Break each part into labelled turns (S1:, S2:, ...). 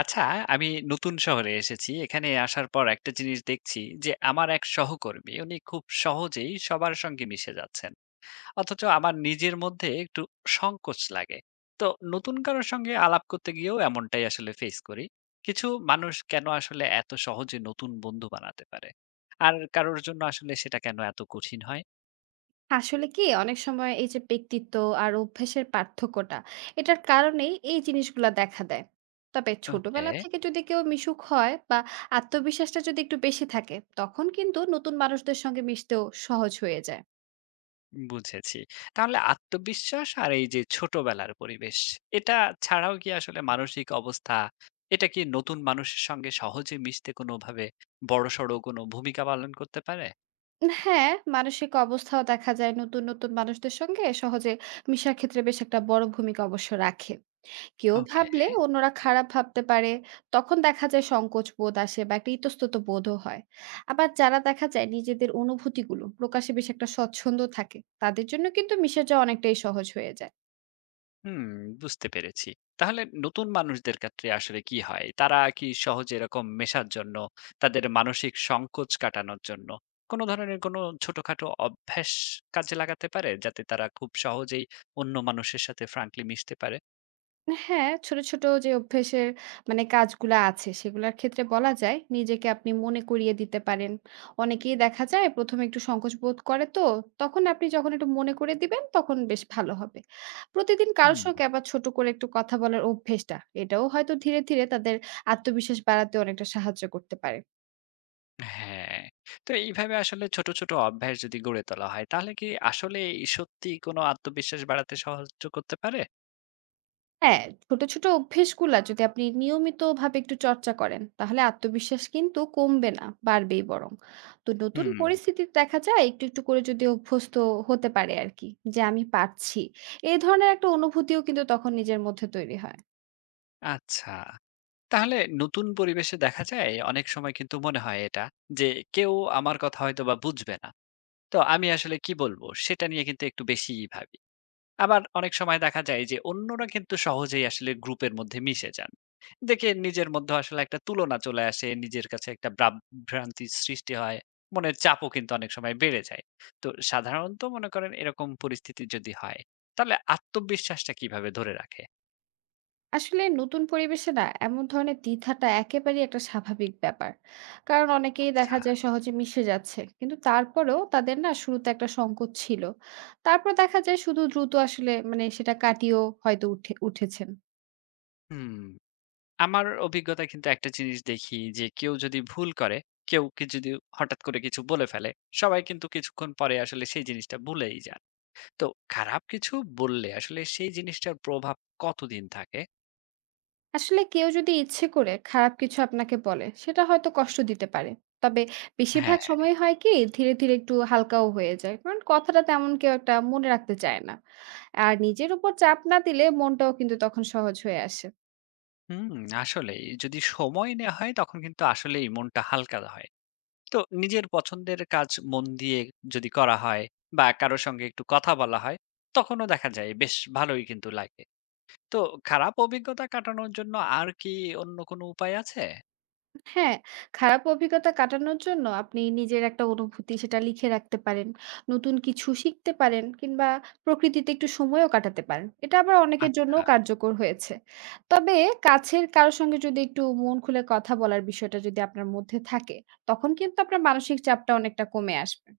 S1: আচ্ছা, আমি নতুন শহরে এসেছি। এখানে আসার পর একটা জিনিস দেখছি যে আমার এক সহকর্মী উনি খুব সহজেই সবার সঙ্গে মিশে যাচ্ছেন। অথচ আমার নিজের মধ্যে একটু সংকোচ লাগে। তো নতুন কারো সঙ্গে আলাপ করতে গিয়েও এমনটাই আসলে ফেস করি। কিছু মানুষ কেন আসলে এত সহজে নতুন বন্ধু বানাতে পারে? আর কারোর জন্য আসলে সেটা কেন এত কঠিন হয়?
S2: আসলে কি অনেক সময় এই যে ব্যক্তিত্ব আর অভ্যেসের পার্থক্যটা এটার কারণেই এই জিনিসগুলা দেখা দেয়। তবে
S1: ওকে।
S2: ছোটবেলা থেকে যদি কেউ মিশুক হয় বা আত্মবিশ্বাসটা যদি একটু বেশি থাকে তখন কিন্তু নতুন মানুষদের সঙ্গে মিশতেও সহজ হয়ে যায়।
S1: বুঝেছি। তাহলে আত্মবিশ্বাস আর এই যে ছোটবেলার পরিবেশ, এটা ছাড়াও কি আসলে মানসিক অবস্থা, এটা কি নতুন মানুষের সঙ্গে সহজে মিশতে কোনোভাবে বড়সড় কোনো ভূমিকা পালন করতে পারে?
S2: হ্যাঁ, মানসিক অবস্থাও দেখা যায় নতুন নতুন মানুষদের সঙ্গে সহজে মিশার ক্ষেত্রে বেশ একটা বড় ভূমিকা অবশ্য রাখে। কেউ
S1: ওকে।
S2: ভাবলে অন্যরা খারাপ ভাবতে পারে, তখন দেখা যায় সংকোচ বোধ আসে বা একটা ইতস্তত বোধও হয়। আবার যারা দেখা যায় নিজেদের অনুভূতিগুলো প্রকাশে বেশ একটা স্বচ্ছন্দ থাকে, তাদের জন্য কিন্তু মিশে যাওয়া অনেকটাই সহজ হয়ে যায়।
S1: হুম, বুঝতে পেরেছি। তাহলে নতুন মানুষদের ক্ষেত্রে আসলে কি হয়? তারা কি সহজে এরকম মেশার জন্য, তাদের মানসিক সংকোচ কাটানোর জন্য কোনো ধরনের কোনো ছোটখাটো অভ্যাস কাজে লাগাতে পারে? যাতে তারা খুব সহজেই অন্য মানুষের সাথে ফ্র্যাঙ্কলি মিশতে পারে?
S2: হ্যাঁ, ছোট, ছোট যে অভ্যাসের মানে কাজগুলা আছে সেগুলার ক্ষেত্রে বলা যায় নিজেকে আপনি মনে করিয়ে দিতে পারেন। অনেকেই দেখা যায় ১ম এ একটু সংকোচ বোধ করে তো, তখন আপনি যখন একটু মনে করে দিবেন তখন বেশ ভালো হবে। প্রতিদিন কারো
S1: হুম।
S2: সঙ্গে আবার ছোট করে একটু কথা বলার অভ্যেসটা এটাও হয়তো ধীরে, ধীরে তাদের আত্মবিশ্বাস বাড়াতে অনেকটা সাহায্য করতে পারে।
S1: হ্যাঁ, তো এইভাবে আসলে ছোট, ছোট অভ্যাস যদি গড়ে তোলা হয়, তাহলে কি আসলে এই সত্যি কোনো আত্মবিশ্বাস বাড়াতে সাহায্য করতে পারে?
S2: হ্যাঁ, ছোট, ছোট অভ্যাসগুলা যদি আপনি নিয়মিতভাবে একটু চর্চা করেন, তাহলে আত্মবিশ্বাস কিন্তু কমবে না, বাড়বেই বরং। তো নতুন
S1: হুম।
S2: পরিস্থিতিতে দেখা যায় একটু, একটু করে যদি অভ্যস্ত হতে পারে আরকি যে, "আমি পারছি।" এই ধরনের একটা অনুভূতিও কিন্তু তখন নিজের মধ্যে তৈরি হয়।
S1: আচ্ছা। তাহলে নতুন পরিবেশে দেখা যায় অনেক সময় কিন্তু মনে হয় এটা যে কেউ আমার কথা হয়তো বা বুঝবে না। তো আমি আসলে কি বলবো সেটা নিয়ে কিন্তু একটু বেশিই ভাবি। আবার অনেক সময় দেখা যায় যে অন্যরা কিন্তু সহজেই আসলে গ্রুপের মধ্যে মিশে যান। দেখে নিজের মধ্যে আসলে একটা তুলনা চলে আসে, নিজের কাছে একটা ভ্রান্তির সৃষ্টি হয়। মনের চাপও কিন্তু অনেক সময় বেড়ে যায়। তো সাধারণত মনে করেন এরকম পরিস্থিতি যদি হয়, তাহলে আত্মবিশ্বাসটা কিভাবে ধরে রাখে?
S2: আসলে নতুন পরিবেশে না এমন ধরনের দ্বিধাটা একেবারেই একটা স্বাভাবিক ব্যাপার, কারণ অনেকেই
S1: আচ্ছা,
S2: দেখা যায় সহজে মিশে যাচ্ছে কিন্তু তারপরেও তাদের না শুরুতে একটা সংকোচ ছিল। তারপর দেখা যায় শুধু দ্রুত আসলে মানে সেটা কাটিয়েও হয়তো উঠে উঠেছেন।
S1: হুম। আমার অভিজ্ঞতায় কিন্তু একটা জিনিস দেখি যে কেউ যদি ভুল করে, কেউ কি যদি হঠাৎ করে কিছু বলে ফেলে, সবাই কিন্তু কিছুক্ষণ পরে আসলে সেই জিনিসটা ভুলেই যান। তো খারাপ কিছু বললে আসলে সেই জিনিসটার প্রভাব কতদিন থাকে?
S2: আসলে কেউ যদি ইচ্ছে করে খারাপ কিছু আপনাকে বলে সেটা হয়তো কষ্ট দিতে পারে। তবে বেশিরভাগ
S1: হ্যাঁ,
S2: সময় হয় কি, ধীরে ধীরে একটু হালকাও হয়ে যায় কারণ কথাটা তেমন কেউ একটা মনে রাখতে চায় না। আর নিজের উপর চাপ না দিলে মনটাও কিন্তু তখন সহজ হয়ে আসে।
S1: হুম, আসলেই যদি সময় নেয়া হয় তখন কিন্তু আসলেই মনটা হালকা হয়। তো নিজের পছন্দের কাজ মন দিয়ে যদি করা হয় বা কারো সঙ্গে একটু কথা বলা হয়, তখনও দেখা যায় বেশ ভালোই কিন্তু লাগে। তো খারাপ অভিজ্ঞতা কাটানোর জন্য আর কি অন্য কোনো উপায় আছে?
S2: হ্যাঁ, খারাপ অভিজ্ঞতা কাটানোর জন্য আপনি নিজের একটা অনুভূতি সেটা লিখে রাখতে পারেন। নতুন কিছু শিখতে পারেন কিংবা প্রকৃতিতে একটু সময়ও কাটাতে পারেন। এটা আবার অনেকের
S1: আচ্ছা।
S2: জন্যও কার্যকর হয়েছে। তবে কাছের কারো সঙ্গে যদি একটু মন খুলে কথা বলার বিষয়টা যদি আপনার মধ্যে থাকে, তখন কিন্তু আপনার মানসিক চাপটা অনেকটা কমে আসবে।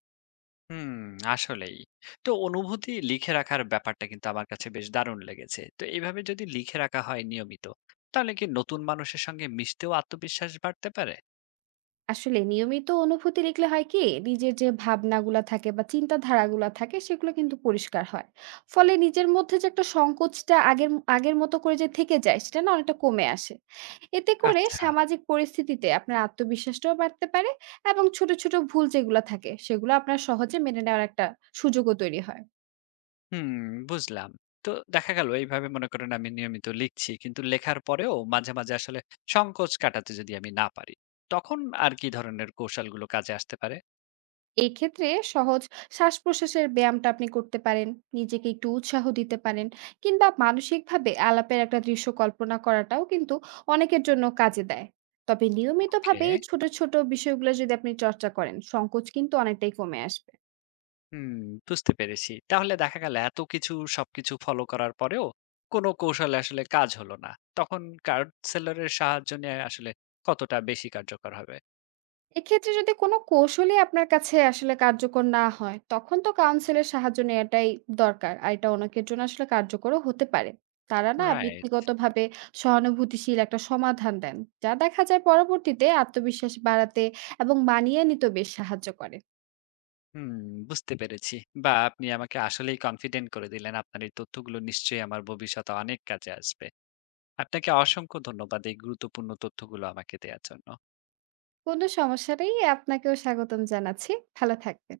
S1: হুম, আসলেই। তো অনুভূতি লিখে রাখার ব্যাপারটা কিন্তু আমার কাছে বেশ দারুণ লেগেছে। তো এভাবে যদি লিখে রাখা হয় নিয়মিত, তাহলে কি নতুন মানুষের সঙ্গে মিশতেও আত্মবিশ্বাস বাড়তে পারে?
S2: আসলে নিয়মিত অনুভূতি লিখলে হয় কি, নিজের যে ভাবনাগুলা থাকে বা চিন্তাধারাগুলা থাকে সেগুলো কিন্তু পরিষ্কার হয়। ফলে নিজের মধ্যে যে একটা সংকোচটা আগের আগের মতো করে যে থেকে যায় সেটা না অনেকটা কমে আসে। এতে করে
S1: আচ্ছা,
S2: সামাজিক পরিস্থিতিতে আপনার আত্মবিশ্বাসটাও বাড়তে পারে এবং ছোট ছোট ভুল যেগুলো থাকে সেগুলো আপনার সহজে মেনে নেওয়ার একটা সুযোগও তৈরি হয়।
S1: হুম, বুঝলাম। তো দেখা গেল এইভাবে মনে করেন আমি নিয়মিত লিখছি, কিন্তু লেখার পরেও মাঝে, মাঝে আসলে সংকোচ কাটাতে যদি আমি না পারি, তখন আর কি ধরনের কৌশলগুলো কাজে আসতে পারে?
S2: এক্ষেত্রে সহজ শ্বাস-প্রশ্বাসের ব্যায়ামটা আপনি করতে পারেন, নিজেকে একটু উৎসাহ দিতে পারেন কিংবা মানসিকভাবে আলাপের একটা দৃশ্য কল্পনা করাটাও কিন্তু অনেকের জন্য কাজে দেয়। তবে
S1: ওকে।
S2: নিয়মিতভাবে এই ছোট, ছোট বিষয়গুলো যদি আপনি চর্চা করেন, সংকোচ কিন্তু অনেকটাই কমে আসবে।
S1: হুম, বুঝতে পেরেছি। তাহলে দেখা গেল এত কিছু সবকিছু ফলো করার পরেও কোনো কৌশলে আসলে কাজ হলো না। তখন কাউন্সেলরের সাহায্য নেয়া আসলে কতটা বেশি কার্যকর হবে?
S2: এক্ষেত্রে যদি কোনো কৌশলই আপনার কাছে আসলে কার্যকর না হয়, তখন তো কাউন্সিলের সাহায্য নেওয়াটাই দরকার। আর এটা অনেকের জন্য আসলে কার্যকরও হতে পারে। তারা না
S1: রাইট।
S2: ব্যক্তিগতভাবে সহানুভূতিশীল একটা সমাধান দেন, যা দেখা যায় পরবর্তীতে আত্মবিশ্বাস বাড়াতে এবং মানিয়ে নিতেও বেশ সাহায্য করে।
S1: হুম, বুঝতে পেরেছি। বা আপনি আমাকে আসলেই কনফিডেন্ট করে দিলেন। আপনার এই তথ্যগুলো নিশ্চয়ই আমার ভবিষ্যতে অনেক কাজে আসবে। আপনাকে অসংখ্য ধন্যবাদ এই গুরুত্বপূর্ণ তথ্যগুলো আমাকে দেয়ার জন্য।
S2: কোনো সমস্যা নেই, আপনাকেও স্বাগতম জানাচ্ছি। ভালো থাকবেন।